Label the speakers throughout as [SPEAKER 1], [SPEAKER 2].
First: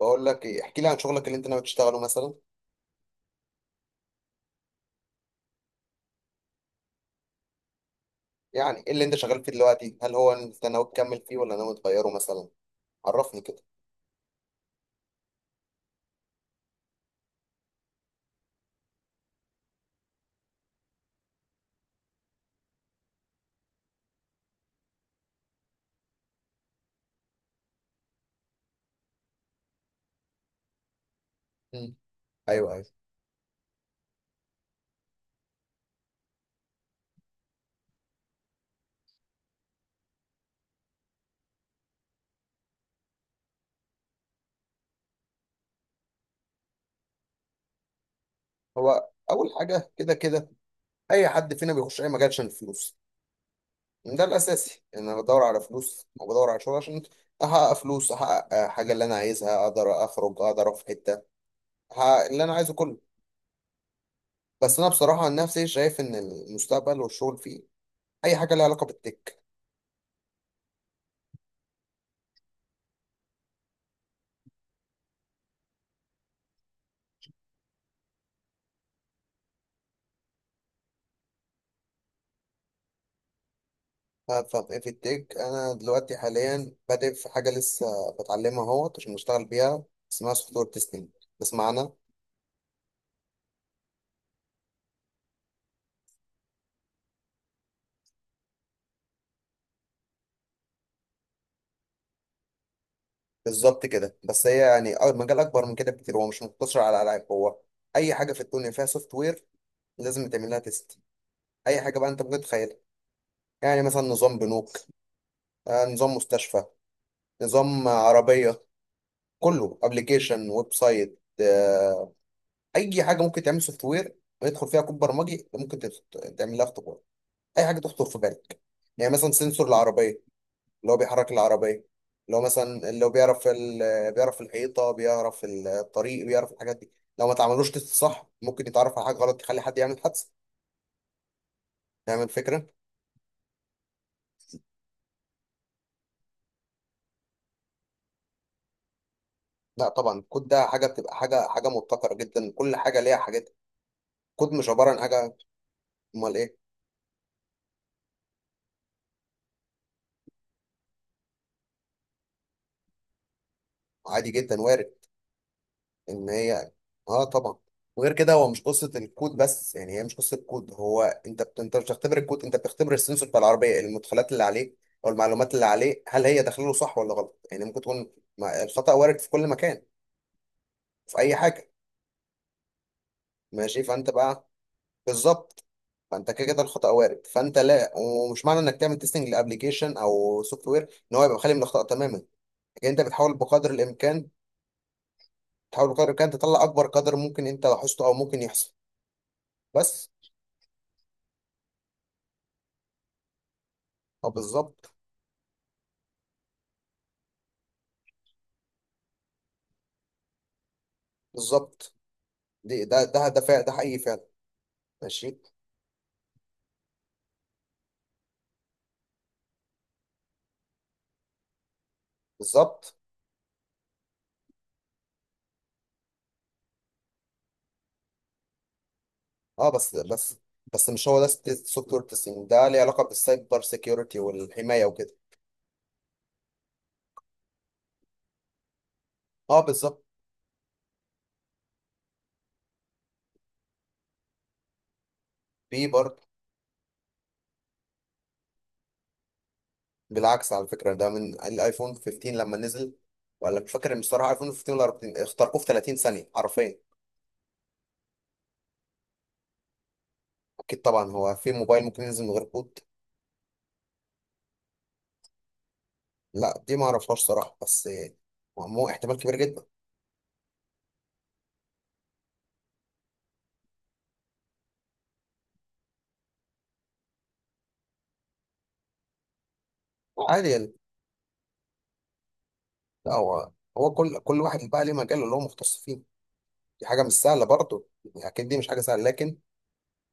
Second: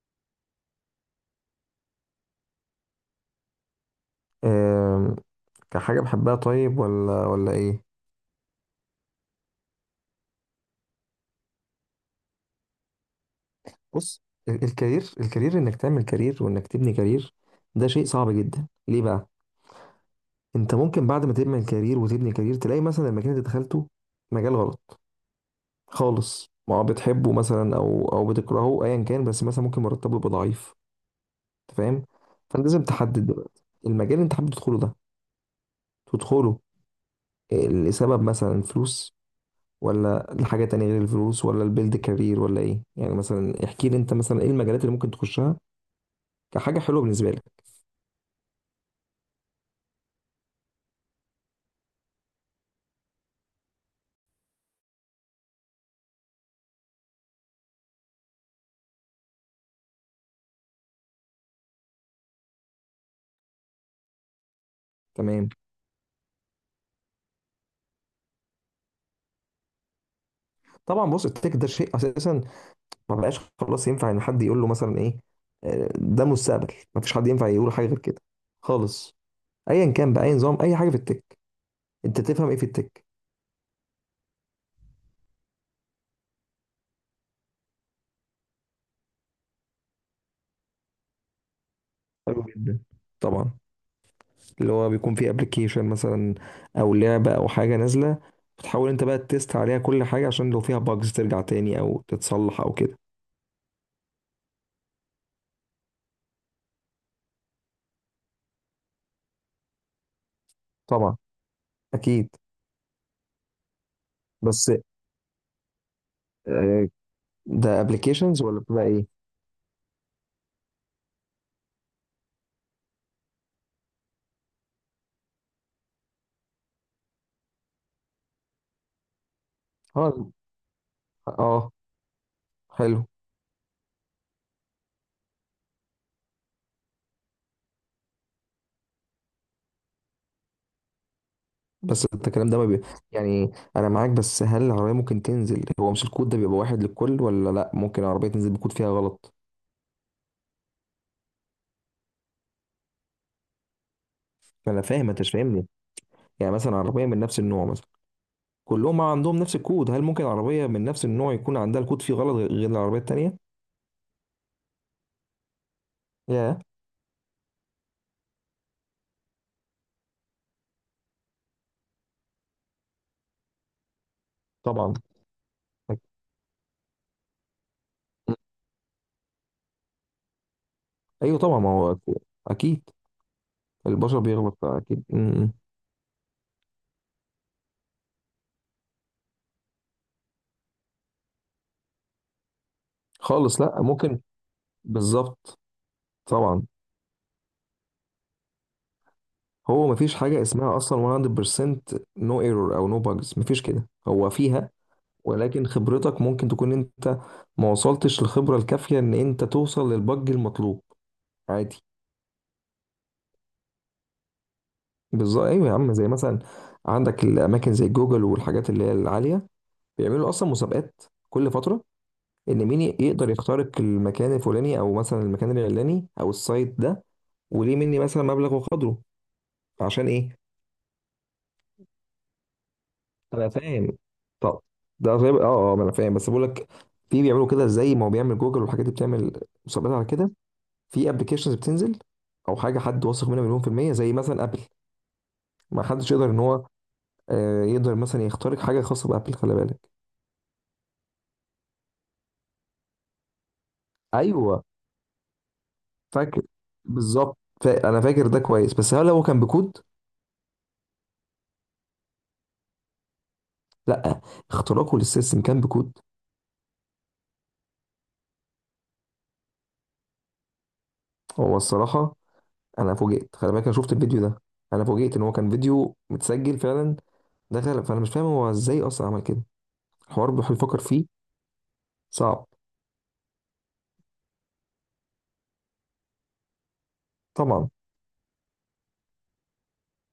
[SPEAKER 1] بقول لك ايه، احكي لي عن شغلك اللي انت ناوي تشتغله مثلا.
[SPEAKER 2] آم، كحاجة بحبها طيب ولا ايه.
[SPEAKER 1] يعني ايه اللي انت شغال فيه دلوقتي، هل هو انت ناوي تكمل فيه ولا ناوي تغيره مثلا؟ عرفني كده.
[SPEAKER 2] بص، الكارير، انك تعمل كارير وانك تبني كارير، ده شيء صعب جدا. ليه بقى؟ انت ممكن بعد ما تبني كارير وتبني كارير تلاقي مثلا المكان اللي دخلته مجال غلط خالص. ما هو بتحبه مثلا او بتكرهه ايا كان، بس مثلا ممكن مرتبه يبقى ضعيف. انت
[SPEAKER 1] مم.
[SPEAKER 2] فاهم؟ فانت
[SPEAKER 1] ايوه ايوه.
[SPEAKER 2] لازم تحدد دلوقتي المجال اللي انت حابب تدخله. لسبب مثلا فلوس، ولا لحاجة تانية غير الفلوس، ولا البيلد كارير، ولا ايه يعني؟ مثلا احكي لي انت مثلا ايه المجالات اللي ممكن تخشها كحاجة حلوة بالنسبة لك.
[SPEAKER 1] هو اول حاجه كده اي حد فينا بيخش اي مجال عشان الفلوس. ده الاساسي، ان انا بدور على فلوس وبدور على شغل عشان احقق فلوس، احقق حاجه اللي انا عايزها، اقدر اخرج اقدر اروح في حته، احقق اللي انا عايزه كله. بس انا بصراحه عن
[SPEAKER 2] تمام.
[SPEAKER 1] نفسي شايف ان المستقبل والشغل فيه اي حاجه لها علاقه بالتك.
[SPEAKER 2] طبعا، بص التك ده شيء اساسا ما بقاش خلاص ينفع ان حد يقول له مثلا ايه. ده مستقبل، ما فيش حد ينفع يقول حاجة غير كده خالص. ايا كان بقى اي نظام، اي حاجة في التك، انت تفهم ايه في التك؟
[SPEAKER 1] ففي التك انا دلوقتي حاليا بادئ في حاجه لسه بتعلمها اهوت عشان اشتغل بيها، اسمها سوفت وير تيستنج. بسمعنا.
[SPEAKER 2] حلو جدا. طبعا، اللي هو بيكون فيه ابلكيشن مثلا، او لعبة، او حاجة نازلة، بتحاول انت بقى تست عليها كل حاجة عشان لو فيها باجز ترجع تاني او تتصلح او كده.
[SPEAKER 1] بالظبط كده، بس هي يعني المجال اكبر من كده بكتير، هو مش مقتصر على العاب، هو اي حاجه في الدنيا فيها سوفت وير لازم تعمل لها تيست.
[SPEAKER 2] طبعا.
[SPEAKER 1] اي حاجه بقى انت
[SPEAKER 2] اكيد.
[SPEAKER 1] ممكن تتخيلها، يعني مثلا نظام
[SPEAKER 2] بس،
[SPEAKER 1] بنوك، نظام مستشفى،
[SPEAKER 2] آه، ده
[SPEAKER 1] نظام
[SPEAKER 2] ابلكيشنز ولا
[SPEAKER 1] عربيه،
[SPEAKER 2] بتبقى ايه؟
[SPEAKER 1] كله ابلكيشن، ويب سايت، اي حاجه ممكن تعمل سوفت وير ويدخل فيها كود برمجي ممكن تعمل لها. اي حاجه تخطر في بالك، يعني مثلا سنسور العربيه
[SPEAKER 2] اه.
[SPEAKER 1] اللي هو بيحرك
[SPEAKER 2] اه.
[SPEAKER 1] العربيه، اللي هو مثلا
[SPEAKER 2] حلو.
[SPEAKER 1] اللي هو بيعرف بيعرف الحيطه، بيعرف الطريق، بيعرف الحاجات دي. لو ما تعملوش تست صح ممكن يتعرف على حاجه غلط تخلي حد يعمل حادثه.
[SPEAKER 2] بس انت
[SPEAKER 1] نعمل
[SPEAKER 2] الكلام ده ما
[SPEAKER 1] فكره.
[SPEAKER 2] بي... يعني انا معاك، بس هل العربيه ممكن تنزل؟ هو مش الكود ده بيبقى واحد للكل ولا لا؟ ممكن العربيه تنزل بكود فيها غلط.
[SPEAKER 1] لا طبعا، الكود ده حاجه بتبقى حاجه مبتكره جدا، كل حاجه ليها حاجات. كود مش
[SPEAKER 2] انا
[SPEAKER 1] عباره عن
[SPEAKER 2] فاهم، انت مش
[SPEAKER 1] حاجه.
[SPEAKER 2] فاهمني.
[SPEAKER 1] امال
[SPEAKER 2] يعني
[SPEAKER 1] ايه؟
[SPEAKER 2] مثلا عربيه من نفس النوع مثلا، كلهم عندهم نفس الكود، هل ممكن عربيه من نفس النوع يكون عندها الكود فيه غلط غير العربيه التانيه؟
[SPEAKER 1] عادي جدا، وارد ان
[SPEAKER 2] يا.
[SPEAKER 1] هي. اه طبعا. وغير كده هو مش قصه الكود بس، يعني هي مش قصه كود، هو انت انت مش بتختبر الكود، انت بتختبر السنسور بتاع العربيه، المدخلات اللي عليه
[SPEAKER 2] طبعا.
[SPEAKER 1] او المعلومات اللي
[SPEAKER 2] أك-
[SPEAKER 1] عليه، هل هي داخله له صح ولا غلط. يعني ممكن تكون الخطا وارد في كل مكان، في اي
[SPEAKER 2] ايوه طبعا،
[SPEAKER 1] حاجه.
[SPEAKER 2] ما هو اكيد.
[SPEAKER 1] ماشي، فانت
[SPEAKER 2] البشر
[SPEAKER 1] بقى،
[SPEAKER 2] بيغلط اكيد. م- م.
[SPEAKER 1] بالظبط، فانت كده كده الخطا وارد. فانت لا، ومش معنى انك تعمل تيستنج لابلكيشن او سوفت وير ان هو يبقى خالي من الاخطاء تماما، لكن انت بتحاول
[SPEAKER 2] خالص،
[SPEAKER 1] بقدر
[SPEAKER 2] لا ممكن.
[SPEAKER 1] الامكان،
[SPEAKER 2] بالظبط.
[SPEAKER 1] تحاول بقدر الامكان
[SPEAKER 2] طبعا،
[SPEAKER 1] تطلع اكبر قدر ممكن انت لاحظته او ممكن يحصل.
[SPEAKER 2] هو
[SPEAKER 1] بس
[SPEAKER 2] مفيش حاجة اسمها أصلا 100% no error أو no bugs، مفيش كده
[SPEAKER 1] اه
[SPEAKER 2] هو فيها.
[SPEAKER 1] بالظبط.
[SPEAKER 2] ولكن خبرتك ممكن تكون أنت ما وصلتش للخبرة الكافية إن أنت توصل للبج المطلوب. عادي.
[SPEAKER 1] بالظبط، دي ده ده ده فعلا، ده حقيقي فعلا. ماشي.
[SPEAKER 2] بالظبط. أيوة يا عم، زي مثلا عندك الأماكن زي جوجل والحاجات اللي هي العالية، بيعملوا أصلا مسابقات كل فترة، إن مين
[SPEAKER 1] بالظبط.
[SPEAKER 2] يقدر يخترق المكان الفلاني أو مثلا المكان العلاني أو السايت ده، وليه مني مثلا مبلغ وقدره.
[SPEAKER 1] اه بس
[SPEAKER 2] عشان
[SPEAKER 1] بس
[SPEAKER 2] إيه؟
[SPEAKER 1] بس مش هو ده السوفت وير تيستنج، ده ليه علاقه
[SPEAKER 2] انا
[SPEAKER 1] بالسايبر
[SPEAKER 2] فاهم.
[SPEAKER 1] سيكيورتي
[SPEAKER 2] طب
[SPEAKER 1] والحمايه
[SPEAKER 2] ده
[SPEAKER 1] وكده.
[SPEAKER 2] غير، اه اه ما انا فاهم، بس بقول لك في بيعملوا كده زي ما هو بيعمل جوجل والحاجات دي بتعمل
[SPEAKER 1] اه
[SPEAKER 2] مسابقات
[SPEAKER 1] بالظبط.
[SPEAKER 2] على كده. في ابلكيشنز بتنزل، او حاجه حد واثق منها مليون في الميه زي مثلا ابل، ما
[SPEAKER 1] في
[SPEAKER 2] حدش
[SPEAKER 1] برضه.
[SPEAKER 2] يقدر ان هو يقدر مثلا يخترق حاجه خاصه بابل، خلي بالك.
[SPEAKER 1] بالعكس، على فكره ده من الايفون 15 لما نزل، ولا مش فاكر بصراحه، ايفون
[SPEAKER 2] ايوه،
[SPEAKER 1] 15 ولا 14 اخترقوه في 30 ثانيه
[SPEAKER 2] فاكر.
[SPEAKER 1] حرفيا.
[SPEAKER 2] بالظبط. انا فاكر ده كويس، بس هل هو كان بكود؟
[SPEAKER 1] اكيد طبعا، هو في موبايل ممكن ينزل من غير كود؟
[SPEAKER 2] لا، اختراقه للسيستم كان بكود.
[SPEAKER 1] لا دي ما اعرفهاش صراحه، بس مو احتمال كبير جدا.
[SPEAKER 2] هو الصراحه انا فوجئت، خلي بالك، انا شفت الفيديو ده. انا فوجئت ان هو كان فيديو متسجل فعلا، دخل، فانا مش فاهم هو ازاي اصلا عمل كده. الحوار
[SPEAKER 1] عادي
[SPEAKER 2] بيحاول
[SPEAKER 1] يعني.
[SPEAKER 2] يفكر فيه. صعب.
[SPEAKER 1] لا هو، هو كل واحد بقى ليه مجاله اللي هو مختص فيه، دي حاجة مش سهلة
[SPEAKER 2] طبعا.
[SPEAKER 1] برضه. يعني أكيد دي مش حاجة سهلة، لكن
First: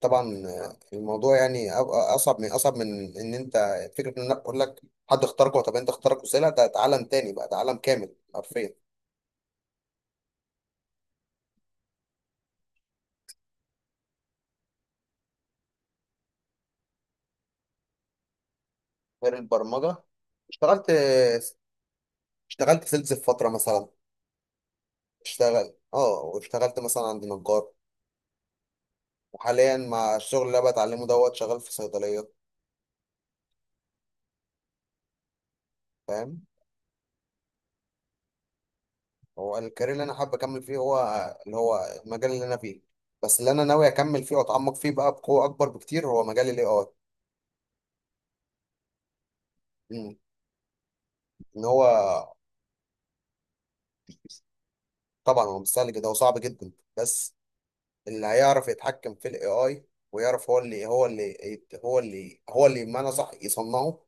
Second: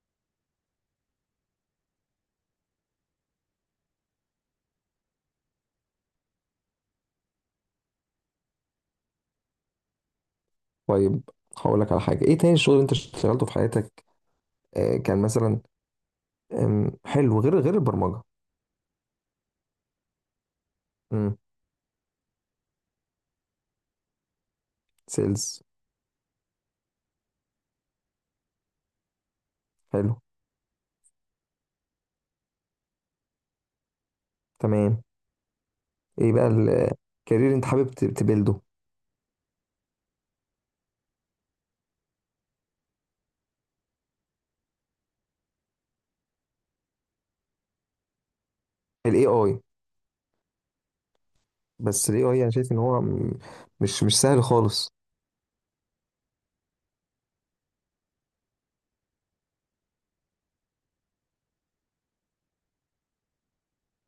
[SPEAKER 1] طبعا، الموضوع يعني أصعب من إن أنت فكرة إن أنا أقول لك حد اختارك. طب أنت اختارك وسيلة، ده ده عالم تاني بقى، ده عالم كامل حرفيا.
[SPEAKER 2] طيب، هقول لك على حاجه. ايه تاني الشغل اللي انت اشتغلته في حياتك؟ آه كان مثلا حلو، غير البرمجه.
[SPEAKER 1] غير البرمجة، اشتغلت،
[SPEAKER 2] امم.
[SPEAKER 1] اشتغلت سيلز في فترة مثلا،
[SPEAKER 2] سيلز.
[SPEAKER 1] اشتغل اه، واشتغلت مثلا عند نجار، وحاليا مع
[SPEAKER 2] حلو.
[SPEAKER 1] الشغل اللي أنا بتعلمه دوت، شغال في صيدلية.
[SPEAKER 2] تمام. ايه
[SPEAKER 1] فاهم.
[SPEAKER 2] بقى الكارير انت حابب تبيلده؟
[SPEAKER 1] هو الكارير اللي انا حابب اكمل فيه هو اللي هو المجال اللي انا فيه، بس اللي انا ناوي اكمل فيه واتعمق فيه بقى بقوه اكبر بكتير هو مجال الاي اي.
[SPEAKER 2] الاي اي.
[SPEAKER 1] ان هو.
[SPEAKER 2] بس الاي اي انا شايف ان هو مش سهل خالص.
[SPEAKER 1] طبعا هو مش سهل كده وصعب جدا، بس اللي هيعرف يتحكم في الاي اي ويعرف هو اللي هو اللي بمعنى صح يصنعه،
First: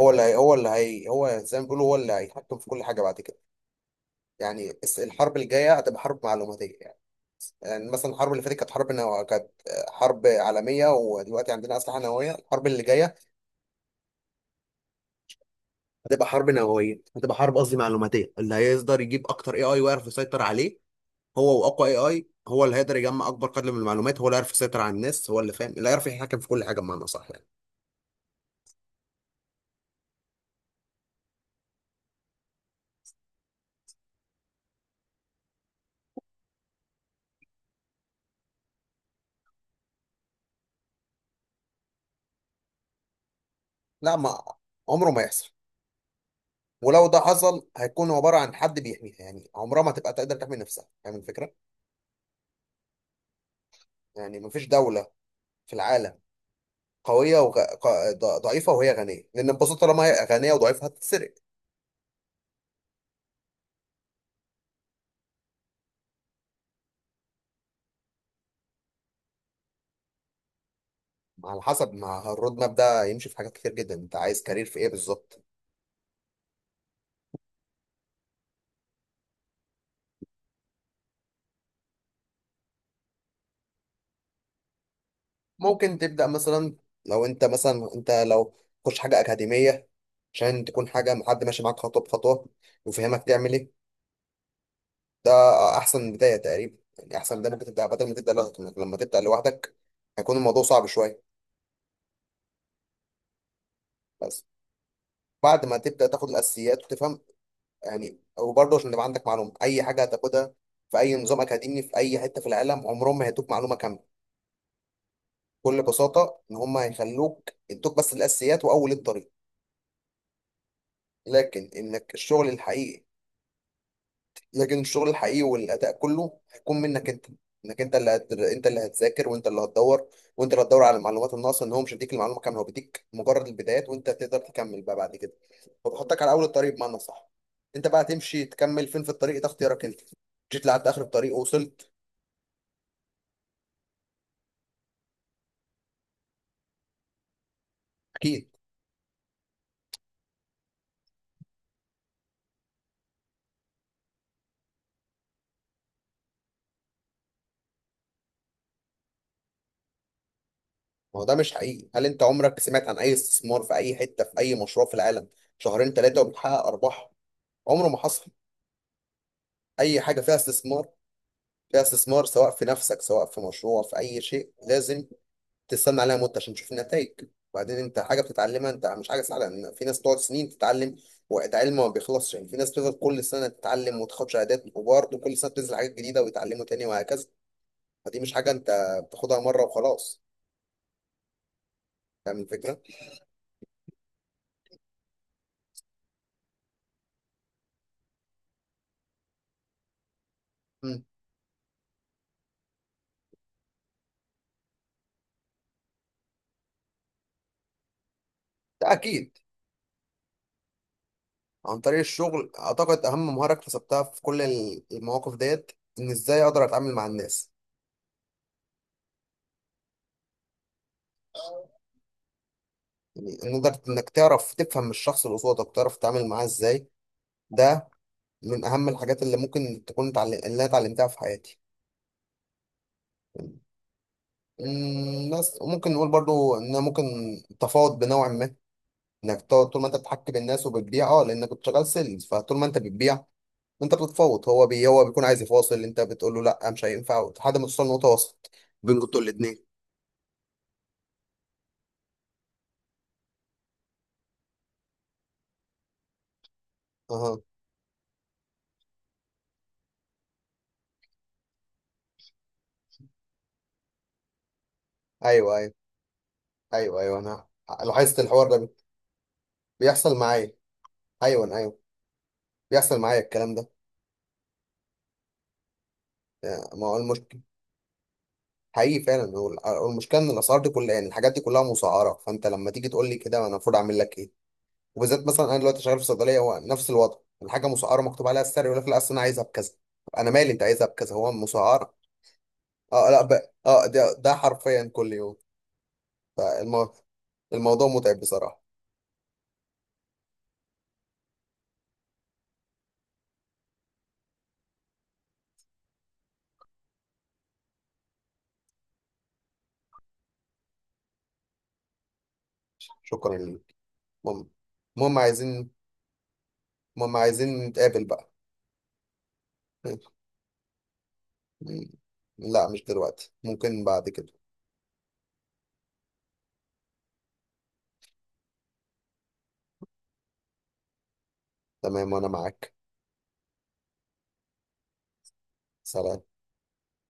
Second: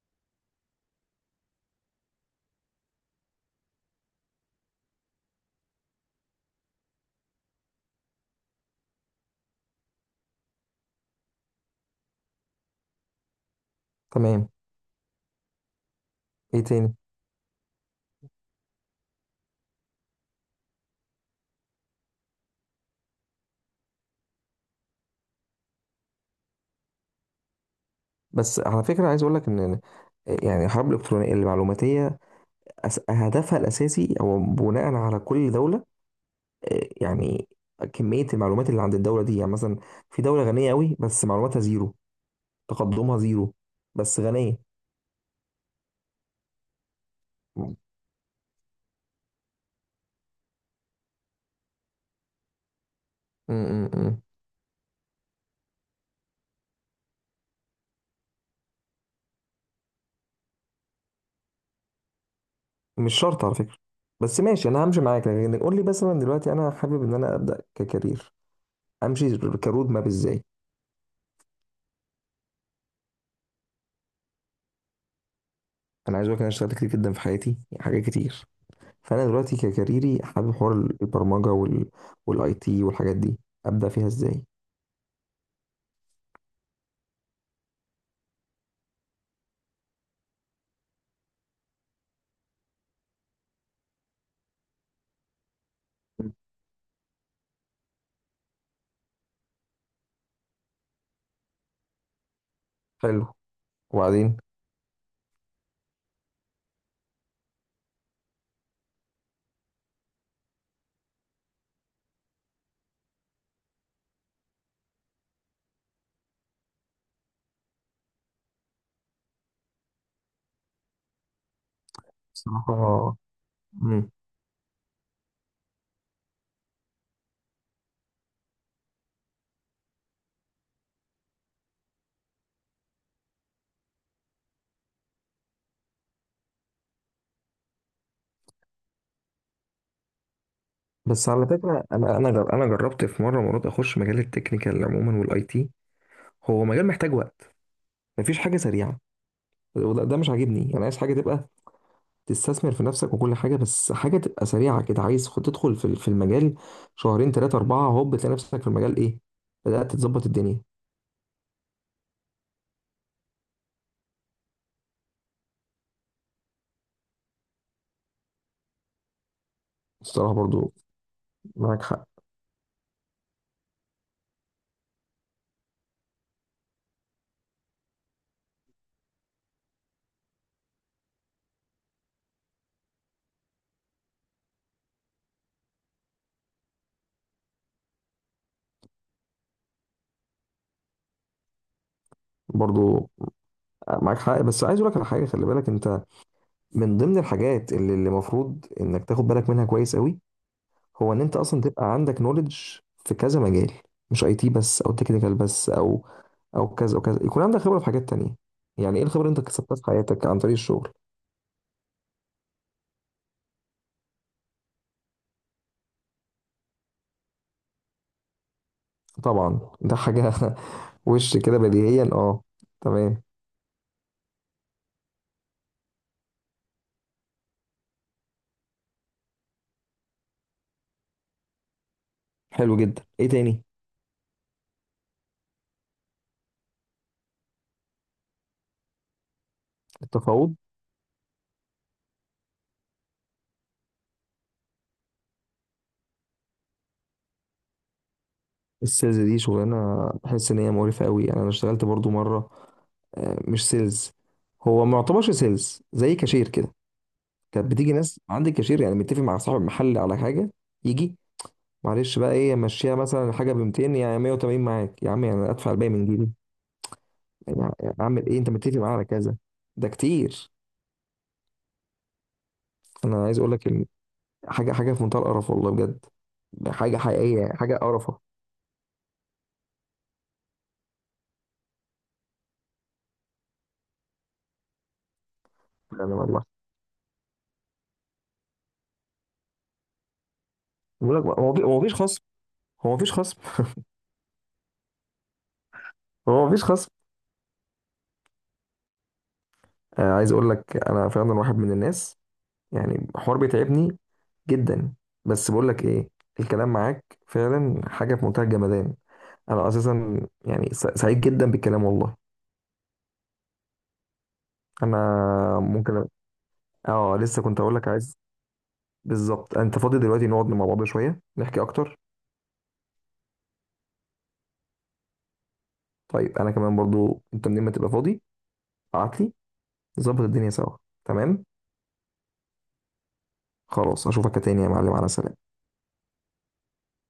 [SPEAKER 1] هو اللي هي هو اللي هي هو زي ما بيقولوا هو اللي هيتحكم في كل حاجه بعد كده. يعني الحرب الجايه هتبقى حرب معلوماتيه. يعني مثلا الحرب اللي فاتت كانت حرب كانت حرب عالمية، ودلوقتي عندنا أسلحة نووية. الحرب اللي جاية
[SPEAKER 2] تمام.
[SPEAKER 1] هتبقى حرب
[SPEAKER 2] ايه تاني؟
[SPEAKER 1] نووية، هتبقى حرب، قصدي معلوماتية. اللي هيقدر يجيب أكتر اي اي ويعرف يسيطر عليه هو، وأقوى اي اي هو اللي هيقدر يجمع أكبر قدر من المعلومات، هو اللي يعرف يسيطر على الناس، هو اللي فاهم، اللي يعرف يتحكم في كل حاجة بمعنى صح يعني.
[SPEAKER 2] بس على فكرة عايز أقول لك إن يعني الحرب الإلكترونية المعلوماتية، هدفها الأساسي هو بناء على كل دولة. يعني كمية المعلومات اللي عند الدولة دي. يعني مثلا في دولة غنية أوي بس معلوماتها زيرو، تقدمها زيرو،
[SPEAKER 1] لا
[SPEAKER 2] بس
[SPEAKER 1] ما
[SPEAKER 2] غنية.
[SPEAKER 1] عمره ما يحصل. ولو ده حصل
[SPEAKER 2] م-
[SPEAKER 1] هيكون عبارة عن حد بيحميها، يعني عمرها ما تبقى تقدر تحمي نفسها. فاهم الفكرة؟
[SPEAKER 2] م- م.
[SPEAKER 1] يعني مفيش دولة في العالم قوية ضعيفة وهي غنية، لأن البساطة طالما هي غنية وضعيفة هتتسرق.
[SPEAKER 2] مش شرط على فكرة. بس ماشي، أنا همشي معاك، لكن قول لي مثلا دلوقتي أنا حابب إن أنا أبدأ ككارير، أمشي كرود ماب إزاي؟
[SPEAKER 1] على حسب ما الرود ماب ده يمشي، في حاجات كتير جدا، أنت عايز كارير في إيه بالظبط؟
[SPEAKER 2] أنا عايز أقول لك إن أنا اشتغلت كتير جدا في حياتي، يعني حاجات كتير. فانا دلوقتي ككاريري حابب حوار البرمجه والاي تي والحاجات دي، ابدا فيها ازاي؟
[SPEAKER 1] ممكن تبدأ مثلا، لو أنت مثلا أنت لو تخش حاجة أكاديمية عشان تكون حاجة مع حد ماشي معاك خطوة بخطوة ويفهمك تعمل إيه، ده أحسن بداية تقريبا. يعني أحسن بداية ممكن تبدأ، بدل ما تبدأ لوحدك، لما تبدأ لوحدك هيكون الموضوع صعب شوية.
[SPEAKER 2] حلو. وبعدين؟
[SPEAKER 1] بس بعد ما تبدأ تاخد الأساسيات وتفهم، يعني وبرضه عشان تبقى عندك معلومه، اي حاجه هتاخدها في اي نظام اكاديمي في اي حته في العالم، عمرهم ما هيدوك معلومه كامله، بكل بساطه ان هم هيخلوك يدوك بس الاساسيات واول الطريق، لكن انك الشغل الحقيقي،
[SPEAKER 2] بصراحه. مم.
[SPEAKER 1] لكن الشغل الحقيقي والاداء كله هيكون منك انت. انك انت انت اللي هتذاكر، وانت اللي هتدور، وانت اللي هتدور على المعلومات الناقصه، ان هو مش هيديك المعلومه كامله، هو بيديك مجرد البدايات وانت تقدر تكمل بقى بعد كده. هو بيحطك على اول الطريق بمعنى صح، انت بقى تمشي تكمل فين في الطريق، ده اختيارك انت. جيت لحد اخر
[SPEAKER 2] بس
[SPEAKER 1] الطريق
[SPEAKER 2] على فكره،
[SPEAKER 1] ووصلت.
[SPEAKER 2] انا جربت في مره مرات اخش مجال التكنيكال عموما والاي تي. هو مجال محتاج وقت، مفيش
[SPEAKER 1] اكيد.
[SPEAKER 2] حاجه سريعه، وده، ده مش عاجبني. انا عايز حاجه تبقى تستثمر في نفسك وكل حاجه، بس حاجه تبقى سريعه كده. عايز تدخل في في المجال شهرين ثلاثه اربعه، هوب تلاقي نفسك في المجال ايه، بدات تظبط الدنيا.
[SPEAKER 1] ما هو ده مش حقيقي، هل انت عمرك سمعت عن اي استثمار في اي حته في اي مشروع في العالم شهرين ثلاثه وبتحقق ارباح؟ عمره ما حصل. اي حاجه
[SPEAKER 2] الصراحه
[SPEAKER 1] فيها
[SPEAKER 2] برضو
[SPEAKER 1] استثمار، فيها
[SPEAKER 2] معاك حق.
[SPEAKER 1] استثمار، سواء في نفسك سواء في مشروع في اي شيء، لازم تستنى عليها مده عشان تشوف النتائج. وبعدين انت حاجه بتتعلمها، انت مش حاجه سهله ان في ناس بتقعد سنين تتعلم، وقت علم ما بيخلصش، يعني في ناس بتفضل كل سنه تتعلم وتاخد شهادات، وبرضه كل سنه بتنزل حاجات جديده ويتعلموا تاني وهكذا. فدي مش حاجه انت بتاخدها مره وخلاص. فاهم الفكره؟
[SPEAKER 2] برضو معاك حق، بس عايز اقول لك على حاجه، خلي بالك انت، من ضمن الحاجات اللي المفروض انك تاخد بالك منها كويس قوي،
[SPEAKER 1] مم.
[SPEAKER 2] هو ان انت اصلا تبقى عندك نوليدج في كذا مجال. مش اي تي بس، او تكنيكال بس، او او كذا او كذا. يكون عندك خبره في حاجات تانية.
[SPEAKER 1] ده
[SPEAKER 2] يعني ايه الخبره
[SPEAKER 1] اكيد.
[SPEAKER 2] اللي انت كسبتها في حياتك عن طريق الشغل؟
[SPEAKER 1] عن طريق الشغل اعتقد اهم مهاره اكتسبتها في كل المواقف ديت ان ازاي اقدر اتعامل مع الناس.
[SPEAKER 2] طبعا ده حاجه وش كده بديهيا. اه. تمام.
[SPEAKER 1] يعني إن قدرت انك تعرف تفهم الشخص اللي قصادك، تعرف تتعامل معاه ازاي، ده من اهم الحاجات اللي ممكن تكون اللي انا اتعلمتها في حياتي.
[SPEAKER 2] حلو جدا، ايه تاني؟
[SPEAKER 1] بس وممكن نقول برضو ان أنا ممكن تفاوض بنوع ما، انك تقعد طول ما انت بتحكي
[SPEAKER 2] التفاوض.
[SPEAKER 1] بالناس وبتبيع، اه لانك كنت شغال سيلز، فطول ما انت بتبيع انت بتتفاوض. هو هو بيكون عايز يفاصل، انت بتقول له لا مش هينفع لحد ما توصل لنقطه وسط بينكم
[SPEAKER 2] السيلز
[SPEAKER 1] انتوا
[SPEAKER 2] دي
[SPEAKER 1] الاثنين.
[SPEAKER 2] شغلانه بحس ان هي مقرفه قوي. يعني انا اشتغلت برضو مره مش سيلز، هو ما يعتبرش سيلز، زي كاشير كده.
[SPEAKER 1] اها.
[SPEAKER 2] كانت بتيجي ناس عند الكاشير، يعني متفق مع صاحب المحل على حاجه، يجي: معلش بقى ايه، مشيها مثلا الحاجه ب 200، يعني 180 معاك يا عم، يعني أنا
[SPEAKER 1] ايوه ايوه.
[SPEAKER 2] ادفع الباقي من جيبي.
[SPEAKER 1] ايوه ايوه، انا
[SPEAKER 2] يعني، يعني
[SPEAKER 1] لاحظت
[SPEAKER 2] اعمل ايه؟
[SPEAKER 1] الحوار
[SPEAKER 2] انت
[SPEAKER 1] ده
[SPEAKER 2] متفق معايا على كذا. ده
[SPEAKER 1] بيحصل
[SPEAKER 2] كتير.
[SPEAKER 1] معايا. ايوه ايوه، بيحصل معايا
[SPEAKER 2] انا عايز اقول
[SPEAKER 1] الكلام
[SPEAKER 2] لك
[SPEAKER 1] ده.
[SPEAKER 2] إن حاجه في منتهى القرف، والله بجد.
[SPEAKER 1] يعني ما هو
[SPEAKER 2] حاجه
[SPEAKER 1] المشكله،
[SPEAKER 2] حقيقيه، حاجه قرفه.
[SPEAKER 1] حقيقي فعلا. هو هو المشكله ان الاسعار دي كلها، يعني الحاجات دي كلها مسعره، فانت لما تيجي تقول لي كده انا المفروض اعمل لك ايه؟ وبالذات مثلا انا دلوقتي شغال في
[SPEAKER 2] يعني
[SPEAKER 1] صيدليه،
[SPEAKER 2] والله،
[SPEAKER 1] هو نفس الوضع، الحاجه مسعره، مكتوب عليها السعر، يقول لك لا اصل انا عايزها بكذا. طب انا مالي انت عايزها بكذا،
[SPEAKER 2] بقول لك
[SPEAKER 1] هو
[SPEAKER 2] هو هو
[SPEAKER 1] مسعره.
[SPEAKER 2] مفيش خصم. هو
[SPEAKER 1] اه
[SPEAKER 2] مفيش
[SPEAKER 1] لا
[SPEAKER 2] خصم.
[SPEAKER 1] ب... اه ده ده حرفيا كل يوم.
[SPEAKER 2] هو مفيش خصم.
[SPEAKER 1] فالموضوع، الموضوع متعب بصراحه.
[SPEAKER 2] عايز اقول لك انا فعلا واحد من الناس يعني حوار بيتعبني جدا. بس بقول لك ايه، الكلام معاك فعلا حاجه في منتهى الجمدان. انا اساسا يعني سعيد جدا بالكلام والله.
[SPEAKER 1] شكرا ليك. المهم،
[SPEAKER 2] انا
[SPEAKER 1] المهم عايزين
[SPEAKER 2] ممكن اه
[SPEAKER 1] المهم
[SPEAKER 2] لسه كنت
[SPEAKER 1] عايزين
[SPEAKER 2] اقول لك
[SPEAKER 1] نتقابل
[SPEAKER 2] عايز.
[SPEAKER 1] بقى.
[SPEAKER 2] بالظبط، انت فاضي دلوقتي نقعد مع بعض شويه نحكي
[SPEAKER 1] مم.
[SPEAKER 2] اكتر؟
[SPEAKER 1] لا مش دلوقتي، ممكن بعد كده.
[SPEAKER 2] طيب انا كمان برضو، انت منين ما تبقى فاضي ابعت لي، نظبط الدنيا سوا. تمام.
[SPEAKER 1] تمام وانا معاك.
[SPEAKER 2] خلاص، اشوفك تاني يا معلم، على سلامه.
[SPEAKER 1] سلام.